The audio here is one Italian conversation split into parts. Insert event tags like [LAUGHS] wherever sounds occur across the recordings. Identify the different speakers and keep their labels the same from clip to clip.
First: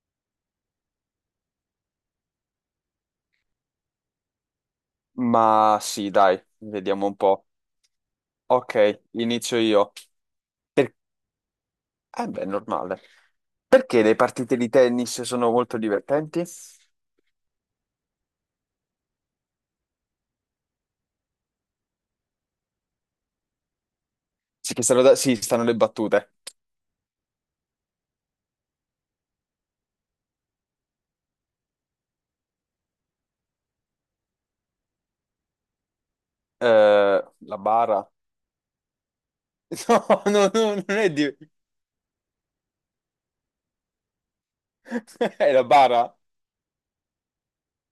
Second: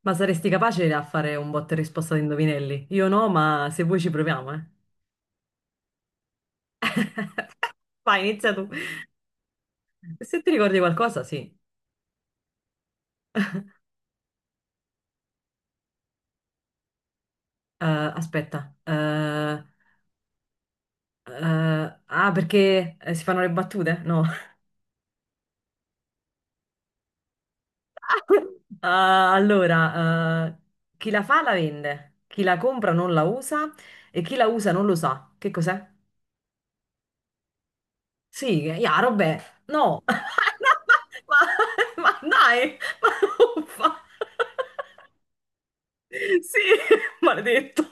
Speaker 1: Ma saresti capace a fare un botta e risposta di indovinelli? Io no, ma se vuoi ci proviamo, eh.
Speaker 2: Ma sì, dai, vediamo un po'.
Speaker 1: Vai, inizia tu.
Speaker 2: Ok, inizio io.
Speaker 1: Se ti ricordi
Speaker 2: Per...
Speaker 1: qualcosa, sì.
Speaker 2: Beh, è normale. Perché le partite di tennis sono molto divertenti? Sì,
Speaker 1: Eh, aspetta. Eh, ah, perché si fanno le battute? No.
Speaker 2: che stanno, da- sì, stanno le battute.
Speaker 1: [LAUGHS] Ah, allora, chi la fa la vende, chi la compra non la usa e chi la usa non lo sa. Che cos'è?
Speaker 2: La bara?
Speaker 1: Sì, chiaro, vabbè.
Speaker 2: [LAUGHS]
Speaker 1: No. [LAUGHS]
Speaker 2: No, no, no,
Speaker 1: No,
Speaker 2: non è di...
Speaker 1: ma, ma dai, ma uffa.
Speaker 2: [LAUGHS] È la bara?
Speaker 1: Sì, [LAUGHS] maledetto.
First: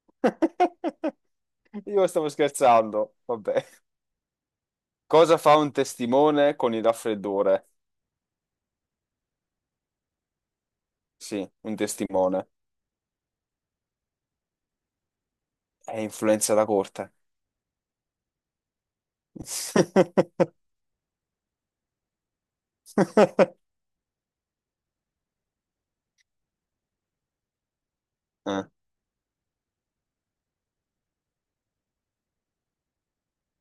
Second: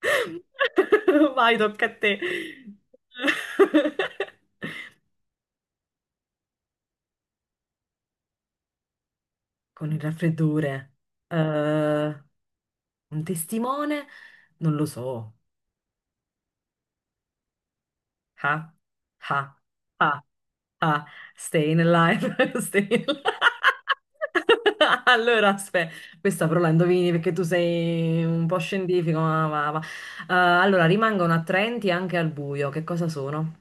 Speaker 1: [LAUGHS] Vai, tocca a
Speaker 2: Io
Speaker 1: te.
Speaker 2: stavo scherzando. Vabbè.
Speaker 1: [LAUGHS]
Speaker 2: Cosa fa un testimone con il raffreddore?
Speaker 1: Con il raffreddore. Eh,
Speaker 2: Sì, un testimone.
Speaker 1: un testimone? Non lo so.
Speaker 2: È influenza da corte.
Speaker 1: Ha, ha, ha, ha. Staying alive, [LAUGHS] staying alive.
Speaker 2: [LAUGHS]
Speaker 1: [LAUGHS] Allora, aspetta, questa però la indovini perché tu sei un po'
Speaker 2: Eh,
Speaker 1: scientifico. Allora, rimangono attraenti anche al buio. Che cosa sono?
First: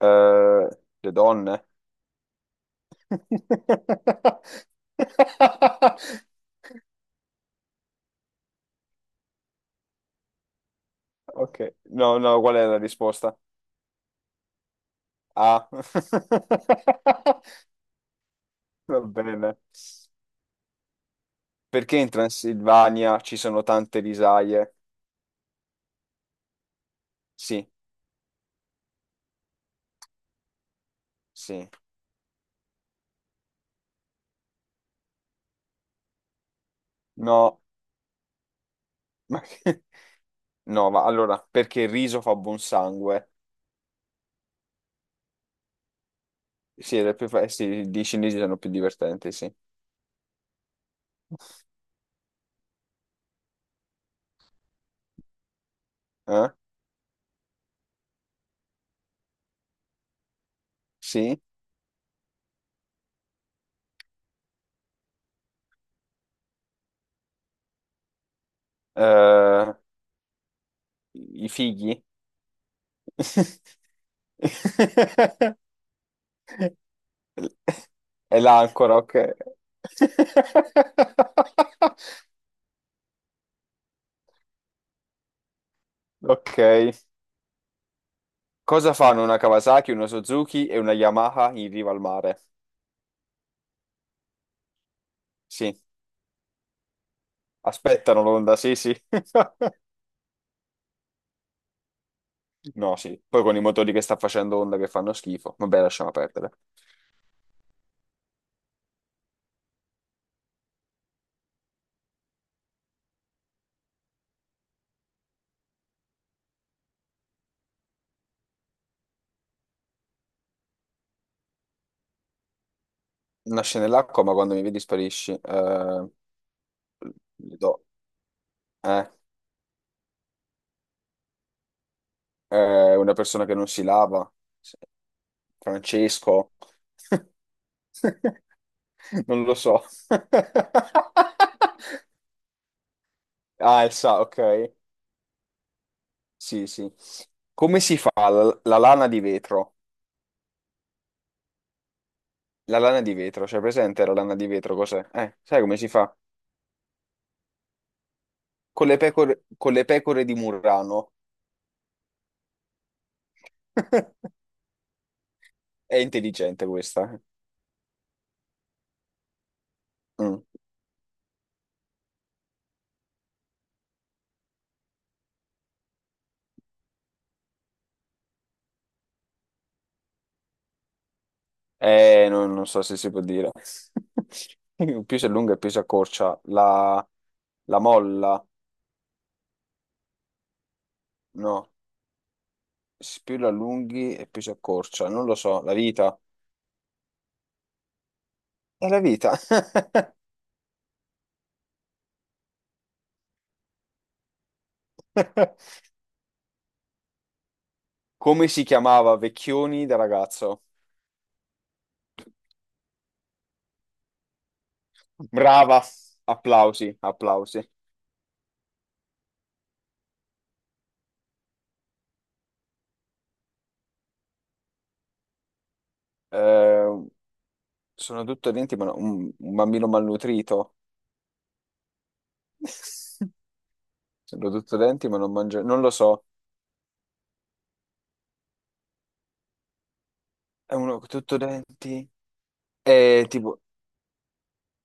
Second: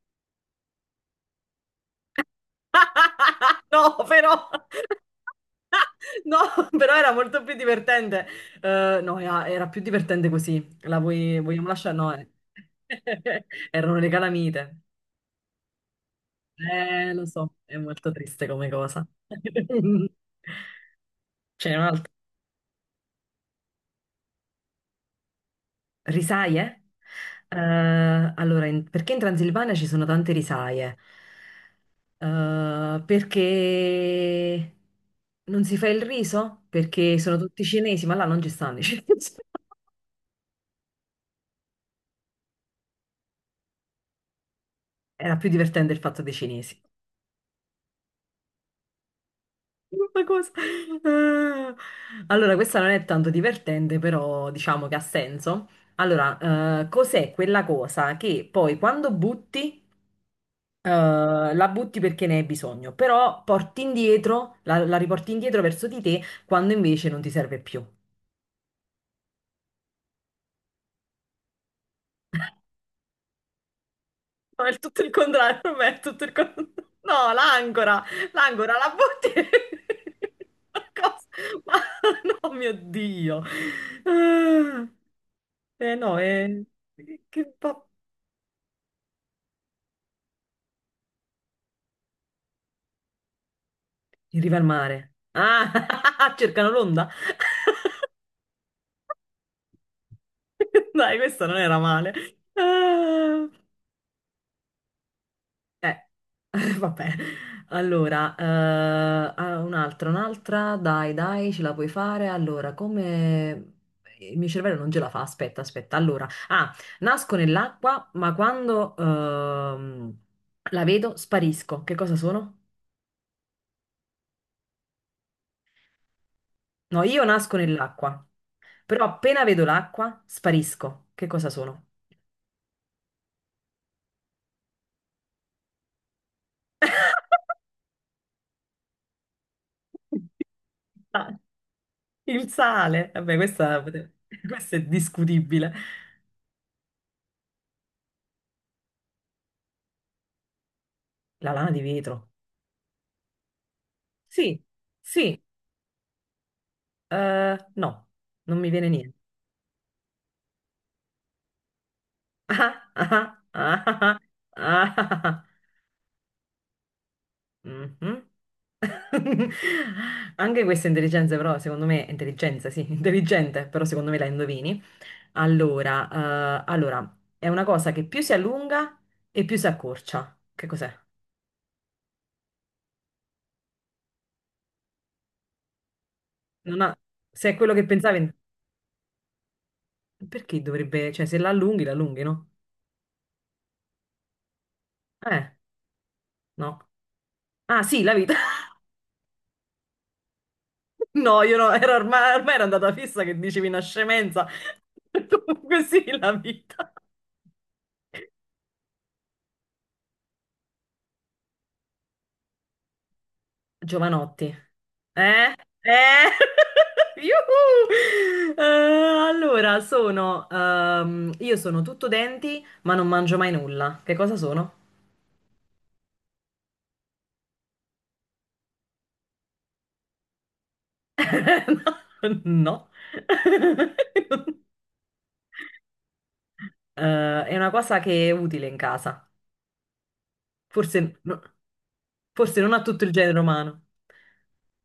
Speaker 2: le donne?
Speaker 1: [LAUGHS] No, però... [LAUGHS]
Speaker 2: [LAUGHS]
Speaker 1: No, però era molto più divertente. No, era più divertente così.
Speaker 2: Ok,
Speaker 1: Vogliamo lasciare? No,
Speaker 2: no,
Speaker 1: eh.
Speaker 2: no, qual è la risposta?
Speaker 1: [LAUGHS] Erano le calamite.
Speaker 2: A. [LAUGHS]
Speaker 1: Lo so, è molto triste come
Speaker 2: Va
Speaker 1: cosa.
Speaker 2: bene.
Speaker 1: [LAUGHS] C'è
Speaker 2: Perché in
Speaker 1: un'altra.
Speaker 2: Transilvania ci sono tante risaie?
Speaker 1: Risaie? Eh,
Speaker 2: Sì,
Speaker 1: allora, perché in Transilvania ci sono tante risaie?
Speaker 2: sì.
Speaker 1: Perché non si fa il riso? Perché sono
Speaker 2: No,
Speaker 1: tutti cinesi, ma là non ci stanno i cinesi.
Speaker 2: ma
Speaker 1: [LAUGHS]
Speaker 2: che- no, ma allora, perché il riso fa buon sangue?
Speaker 1: Era più divertente il fatto dei cinesi.
Speaker 2: Sì, sì, i cinesi sono più divertenti, sì.
Speaker 1: Ma cosa? Eh, Allora, questa non è tanto divertente, però diciamo che ha senso.
Speaker 2: Eh?
Speaker 1: Allora, cos'è quella cosa che poi quando butti
Speaker 2: Sì?
Speaker 1: la butti perché ne hai bisogno, però porti indietro, la riporti indietro verso di te quando invece non ti serve più.
Speaker 2: Eh, i fighi?
Speaker 1: No, è tutto il contrario, per
Speaker 2: [LAUGHS]
Speaker 1: me è tutto il contrario. No, l'ancora,
Speaker 2: È
Speaker 1: l'ancora, la
Speaker 2: l'ancora, ok.
Speaker 1: butti. [LAUGHS] Ma cosa? Ma
Speaker 2: [LAUGHS]
Speaker 1: [LAUGHS] no, mio Dio. Ah. Eh no,
Speaker 2: Ok.
Speaker 1: che fa?
Speaker 2: Cosa fanno una Kawasaki, una Suzuki e una Yamaha in riva al mare?
Speaker 1: In riva al mare.
Speaker 2: Sì.
Speaker 1: Ah, [LAUGHS] cercano l'onda.
Speaker 2: Aspettano l'onda, sì, sì. [LAUGHS]
Speaker 1: [LAUGHS] Dai, questa non era male.
Speaker 2: No, sì. Poi
Speaker 1: Ah.
Speaker 2: con i motori che sta facendo onda che fanno schifo. Vabbè,
Speaker 1: Eh,
Speaker 2: lasciamo perdere.
Speaker 1: [LAUGHS] vabbè. Allora, ah, un'altra, un'altra, dai, dai, ce la puoi fare. Allora, come... Il mio cervello non ce la fa, aspetta, aspetta. Allora, ah, nasco nell'acqua, ma quando la vedo sparisco. Che cosa sono?
Speaker 2: Nasce nell'acqua, ma quando mi vedi sparisci.
Speaker 1: No, io nasco
Speaker 2: Gli do.
Speaker 1: nell'acqua, però
Speaker 2: Eh,
Speaker 1: appena vedo l'acqua sparisco. Che cosa sono?
Speaker 2: una persona che non si lava. Sì. Francesco. [LAUGHS] Non lo so. [LAUGHS]
Speaker 1: [LAUGHS] Ah, il sale. Vabbè, questa, [LAUGHS]
Speaker 2: Ok.
Speaker 1: questa è discutibile.
Speaker 2: Sì, sì. Come si fa la lana di vetro?
Speaker 1: La lana di vetro.
Speaker 2: La lana di vetro, c'è presente la lana di
Speaker 1: Sì,
Speaker 2: vetro? Cos'è?
Speaker 1: sì.
Speaker 2: Sai come si fa?
Speaker 1: No, non mi viene niente.
Speaker 2: Con le pecore di Murrano.
Speaker 1: [LAUGHS] Ah, ah, ah, ah,
Speaker 2: [LAUGHS]
Speaker 1: ah, ah, ah.
Speaker 2: È intelligente questa.
Speaker 1: Mhm. [LAUGHS]
Speaker 2: Mm.
Speaker 1: Anche questa intelligenza, però, secondo me, intelligenza, sì, intelligente, però secondo me la indovini. Allora, è una cosa che più si allunga e più si accorcia. Che cos'è?
Speaker 2: Non so se si può dire. [LAUGHS] Più si allunga e più si accorcia.
Speaker 1: Non ha- Se è quello
Speaker 2: La
Speaker 1: che pensavi,
Speaker 2: molla,
Speaker 1: perché dovrebbe, cioè, se la
Speaker 2: no.
Speaker 1: allunghi, la allunghi, no?
Speaker 2: Più la allunghi e più si accorcia. Non lo
Speaker 1: Eh,
Speaker 2: so, la vita.
Speaker 1: no. Ah, sì, la vita.
Speaker 2: È la vita.
Speaker 1: No, io no, era ormai, ormai era andata fissa che dicevi una scemenza. [LAUGHS]
Speaker 2: [LAUGHS]
Speaker 1: Comunque sì, la vita.
Speaker 2: Come si chiamava Vecchioni da ragazzo?
Speaker 1: Giovanotti. Eh?
Speaker 2: Brava.
Speaker 1: Eh?
Speaker 2: Applausi,
Speaker 1: [LAUGHS]
Speaker 2: applausi.
Speaker 1: Yuhu! Allora, sono... io sono tutto denti, ma non mangio mai nulla. Che cosa sono?
Speaker 2: Eh, sono tutto denti, un bambino malnutrito.
Speaker 1: [LAUGHS] No.
Speaker 2: [LAUGHS]
Speaker 1: [LAUGHS]
Speaker 2: Sono tutto denti, ma non mangio. Non lo so.
Speaker 1: È una cosa che è utile in casa.
Speaker 2: È uno
Speaker 1: Forse,
Speaker 2: tutto
Speaker 1: no-
Speaker 2: denti.
Speaker 1: forse non a tutto il
Speaker 2: È
Speaker 1: genere
Speaker 2: tipo,
Speaker 1: umano.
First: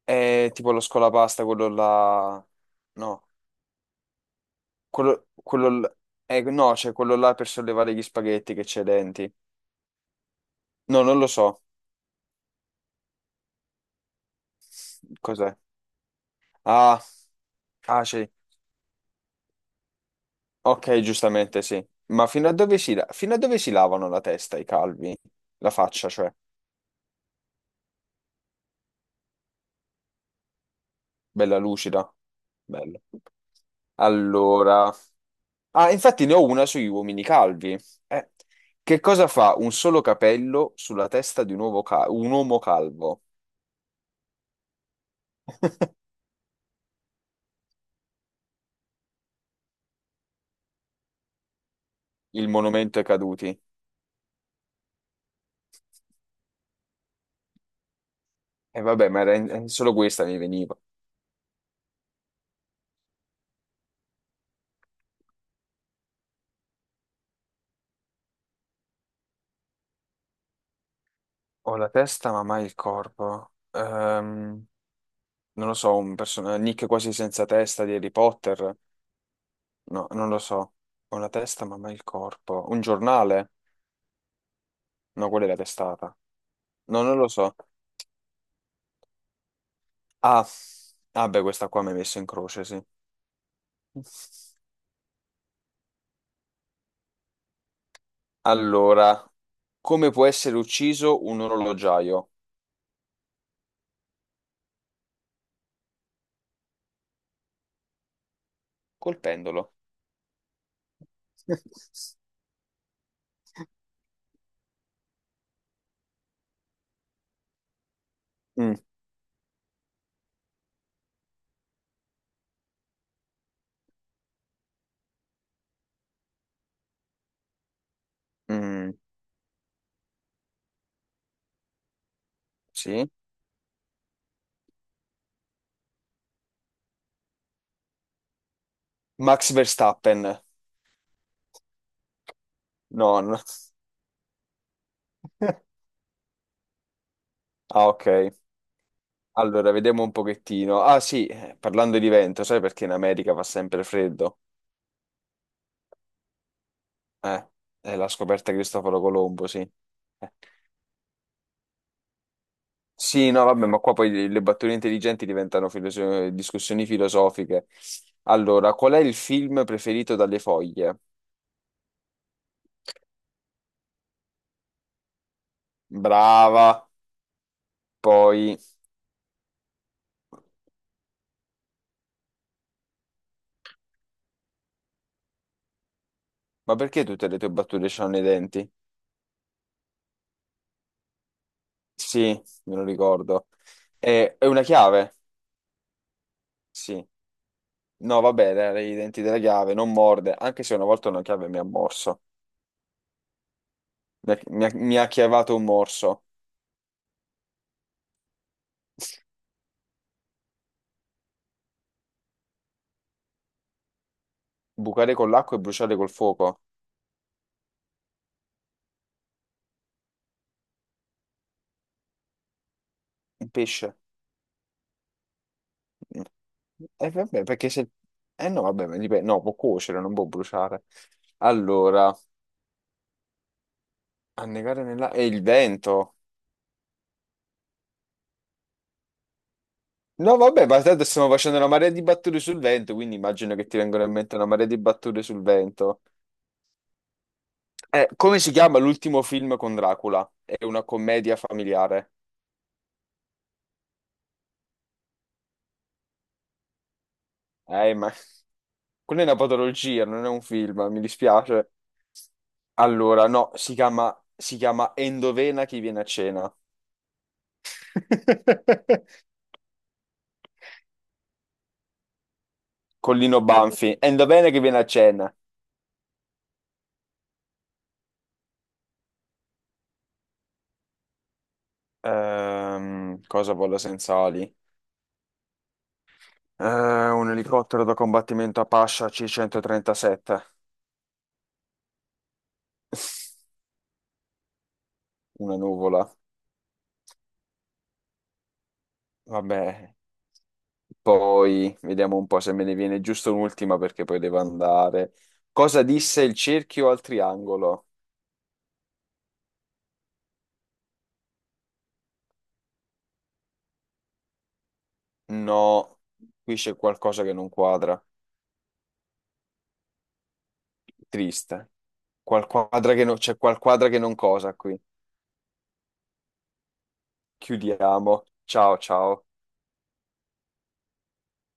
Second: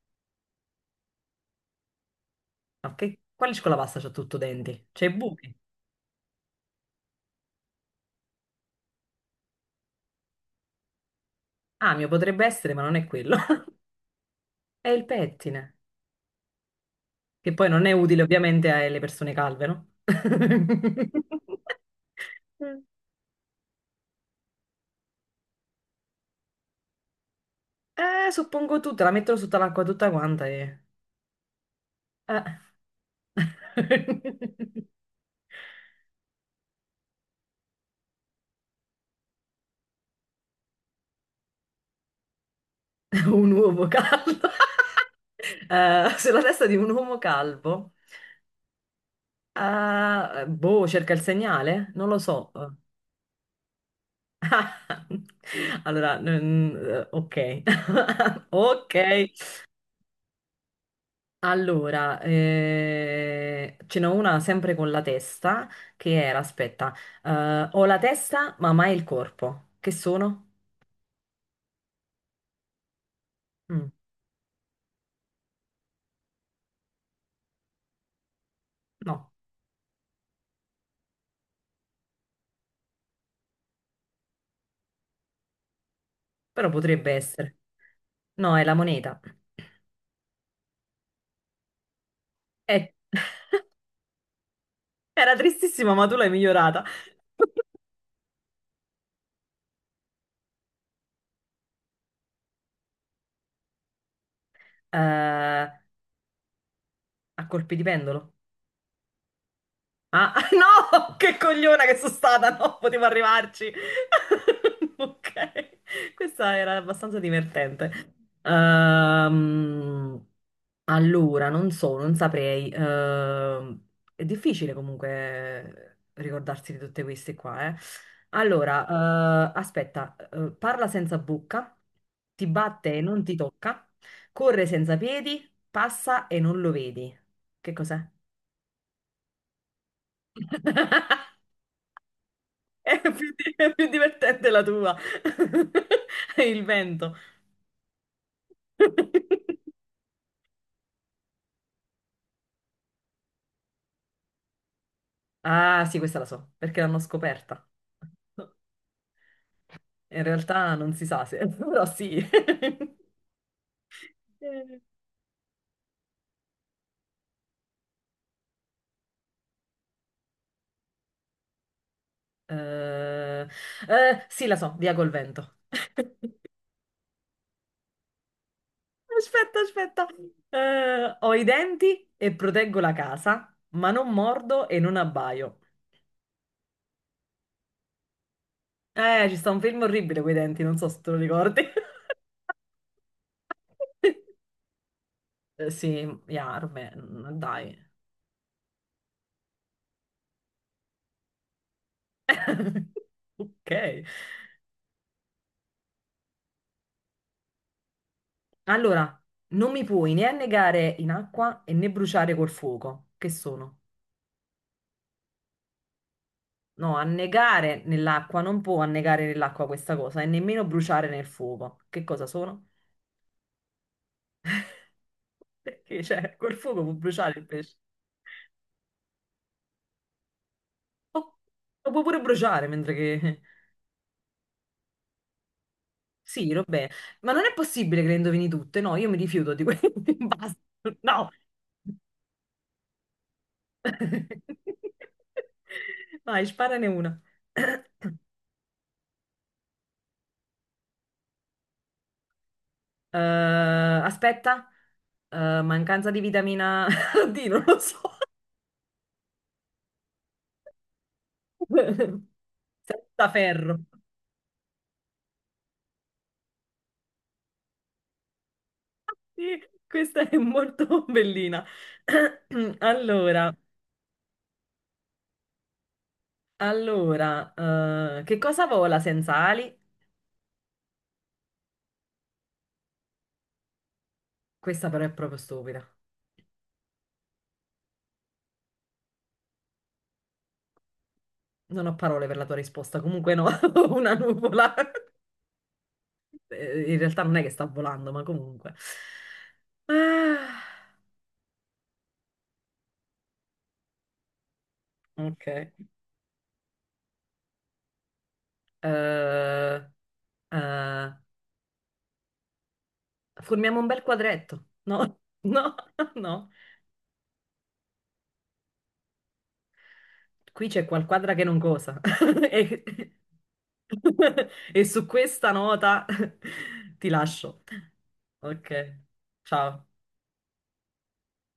Speaker 2: è tipo lo scolapasta, quello là.
Speaker 1: Ok,
Speaker 2: No,
Speaker 1: quale scuola pasta c'ha tutto denti? C'è i
Speaker 2: quello,
Speaker 1: buchi.
Speaker 2: quello l- no, c'è quello là per sollevare gli spaghetti che c'è i denti. No, non lo so.
Speaker 1: Amio potrebbe essere, ma non è quello. [LAUGHS] È il
Speaker 2: Cos'è?
Speaker 1: pettine,
Speaker 2: Ah,
Speaker 1: che poi non è
Speaker 2: ah
Speaker 1: utile
Speaker 2: sì.
Speaker 1: ovviamente alle persone calve, no?
Speaker 2: Ok, giustamente
Speaker 1: [LAUGHS]
Speaker 2: sì. Ma fino a dove si lavano la testa i calvi? La faccia, cioè.
Speaker 1: Suppongo tutta, la mettono sotto l'acqua tutta quanta e...
Speaker 2: Bella lucida.
Speaker 1: eh.
Speaker 2: Bello.
Speaker 1: [LAUGHS]
Speaker 2: Allora... Ah, infatti ne ho una sugli uomini calvi. Eh, che cosa fa un solo capello sulla testa di un uomo calvo?
Speaker 1: Un uomo calvo. [LAUGHS]
Speaker 2: [LAUGHS]
Speaker 1: Sulla testa di un uomo calvo. Boh, cerca il segnale? Non lo
Speaker 2: Il
Speaker 1: so.
Speaker 2: monumento ai caduti.
Speaker 1: [LAUGHS] Allora, ok. [LAUGHS]
Speaker 2: E
Speaker 1: Ok.
Speaker 2: vabbè, ma solo questa mi veniva.
Speaker 1: Allora, ce n'ho una sempre con la testa, che era, aspetta, ho la testa ma mai il corpo. Che sono?
Speaker 2: Ho la testa, ma mai il corpo.
Speaker 1: Mm,
Speaker 2: Non lo so, un personaggio, Nick quasi senza testa di Harry Potter,
Speaker 1: no,
Speaker 2: no, non lo so, ho la testa ma mai il corpo, un giornale, no, quella è la testata,
Speaker 1: però
Speaker 2: no,
Speaker 1: potrebbe
Speaker 2: non lo so,
Speaker 1: essere. No, è la moneta.
Speaker 2: ah, ah beh, questa qua mi hai messo in croce, sì.
Speaker 1: Eh, [LAUGHS] era tristissima, ma tu l'hai migliorata.
Speaker 2: Allora, come può essere ucciso un orologiaio?
Speaker 1: A colpi di pendolo.
Speaker 2: Col pendolo.
Speaker 1: Ah, [LAUGHS] no! Che cogliona che sono
Speaker 2: [LAUGHS]
Speaker 1: stata! No, potevo arrivarci. [LAUGHS] Ok, questa era abbastanza divertente.
Speaker 2: Mm,
Speaker 1: Ehm, allora, non so, non saprei. È difficile comunque ricordarsi di tutte queste qua, eh. Allora,
Speaker 2: mm,
Speaker 1: parla senza bocca, ti batte e
Speaker 2: sì.
Speaker 1: non ti tocca, corre senza piedi, passa e non lo vedi. Che cos'è?
Speaker 2: Max Verstappen.
Speaker 1: [LAUGHS]
Speaker 2: No, no.
Speaker 1: È più divertente la tua.
Speaker 2: [LAUGHS]
Speaker 1: [LAUGHS] Il vento.
Speaker 2: Ah, ok. Allora, vediamo un pochettino. Ah, sì, parlando di vento, sai perché in America fa sempre freddo?
Speaker 1: Ah, sì, questa la so, perché l'hanno
Speaker 2: Eh,
Speaker 1: scoperta.
Speaker 2: è la scoperta di Cristoforo Colombo, sì.
Speaker 1: In
Speaker 2: Eh.
Speaker 1: realtà non si sa se, [LAUGHS] però sì.
Speaker 2: Sì, no, vabbè, ma qua poi le battute
Speaker 1: Eh,
Speaker 2: intelligenti diventano discussioni filosofiche. Allora, qual è il film preferito dalle foglie?
Speaker 1: eh, sì, la so, via col vento.
Speaker 2: Brava. Poi,
Speaker 1: Aspetta, aspetta. Ho i denti e proteggo la casa, ma non mordo e non abbaio.
Speaker 2: ma perché tutte le tue battute hanno i denti?
Speaker 1: Ci sta un film orribile con i denti, non so se te lo ricordi. [LAUGHS]
Speaker 2: Sì, me lo ricordo. È, una chiave?
Speaker 1: Sì, Yarme,
Speaker 2: Sì.
Speaker 1: dai.
Speaker 2: No, vabbè, dai, i denti della chiave, non morde, anche se una volta una chiave mi ha morso.
Speaker 1: [LAUGHS] Ok.
Speaker 2: Mi ha chiavato un morso.
Speaker 1: Allora, non mi puoi né annegare in acqua e né bruciare col fuoco. Che sono?
Speaker 2: Bucare con l'acqua e bruciare col fuoco.
Speaker 1: No, annegare nell'acqua non può annegare nell'acqua questa cosa e nemmeno bruciare nel fuoco. Che cosa sono?
Speaker 2: Un pesce.
Speaker 1: Perché, cioè, col fuoco può bruciare
Speaker 2: Vabbè,
Speaker 1: il
Speaker 2: perché
Speaker 1: pesce.
Speaker 2: se... Eh no, vabbè, ma dipende. No, può cuocere, non può bruciare.
Speaker 1: Oh, lo può
Speaker 2: Allora,
Speaker 1: pure bruciare mentre che... [LAUGHS]
Speaker 2: annegare nella... E il vento.
Speaker 1: Sì, vabbè. Ma non è possibile che le indovini tutte. No, io mi rifiuto di questo. [LAUGHS]
Speaker 2: No,
Speaker 1: Basta.
Speaker 2: vabbè, ma tanto
Speaker 1: No.
Speaker 2: stiamo facendo una marea di battute sul vento, quindi immagino che ti vengano in mente una marea di
Speaker 1: [LAUGHS]
Speaker 2: battute sul vento.
Speaker 1: Vai, sparane una. [CLEARS THROAT] [COUGHS]
Speaker 2: Come si chiama l'ultimo film con Dracula? È una commedia familiare.
Speaker 1: Eh, aspetta, eh, mancanza di vitamina [LAUGHS] D, non lo so.
Speaker 2: Ma [LAUGHS] quella è una patologia, non è un film, mi dispiace.
Speaker 1: [LAUGHS]
Speaker 2: Allora,
Speaker 1: Senza
Speaker 2: no,
Speaker 1: ferro.
Speaker 2: si chiama Endovena chi viene a cena. [LAUGHS]
Speaker 1: Sì, questa è molto bellina. [CLEARS THROAT]
Speaker 2: Collino
Speaker 1: Allora,
Speaker 2: Banfi. Endovena chi viene a cena.
Speaker 1: allora, che cosa vola senza ali?
Speaker 2: Cosa vola senza ali?
Speaker 1: Questa però è proprio stupida.
Speaker 2: Un elicottero da combattimento Apache C-137,
Speaker 1: Non ho parole per la tua risposta. Comunque no, [LAUGHS] una nuvola. [LAUGHS]
Speaker 2: una nuvola.
Speaker 1: In realtà non è che sta volando, ma comunque.
Speaker 2: Vabbè,
Speaker 1: Ah,
Speaker 2: poi vediamo un po' se me ne viene giusto un'ultima perché poi devo andare.
Speaker 1: ok.
Speaker 2: Cosa disse il cerchio al triangolo?
Speaker 1: Eh, eh, formiamo un bel quadretto. No, [LAUGHS] no,
Speaker 2: No,
Speaker 1: no.
Speaker 2: qui c'è qualcosa che non quadra.
Speaker 1: Qui c'è qualquadra che non
Speaker 2: Triste.
Speaker 1: cosa.
Speaker 2: Qual
Speaker 1: [LAUGHS] E,
Speaker 2: quadra che non- C'è qualquadra che non cosa
Speaker 1: [LAUGHS]
Speaker 2: qui.
Speaker 1: e su questa nota [LAUGHS] ti lascio.
Speaker 2: Chiudiamo. Ciao,
Speaker 1: Ok,
Speaker 2: ciao.
Speaker 1: ciao.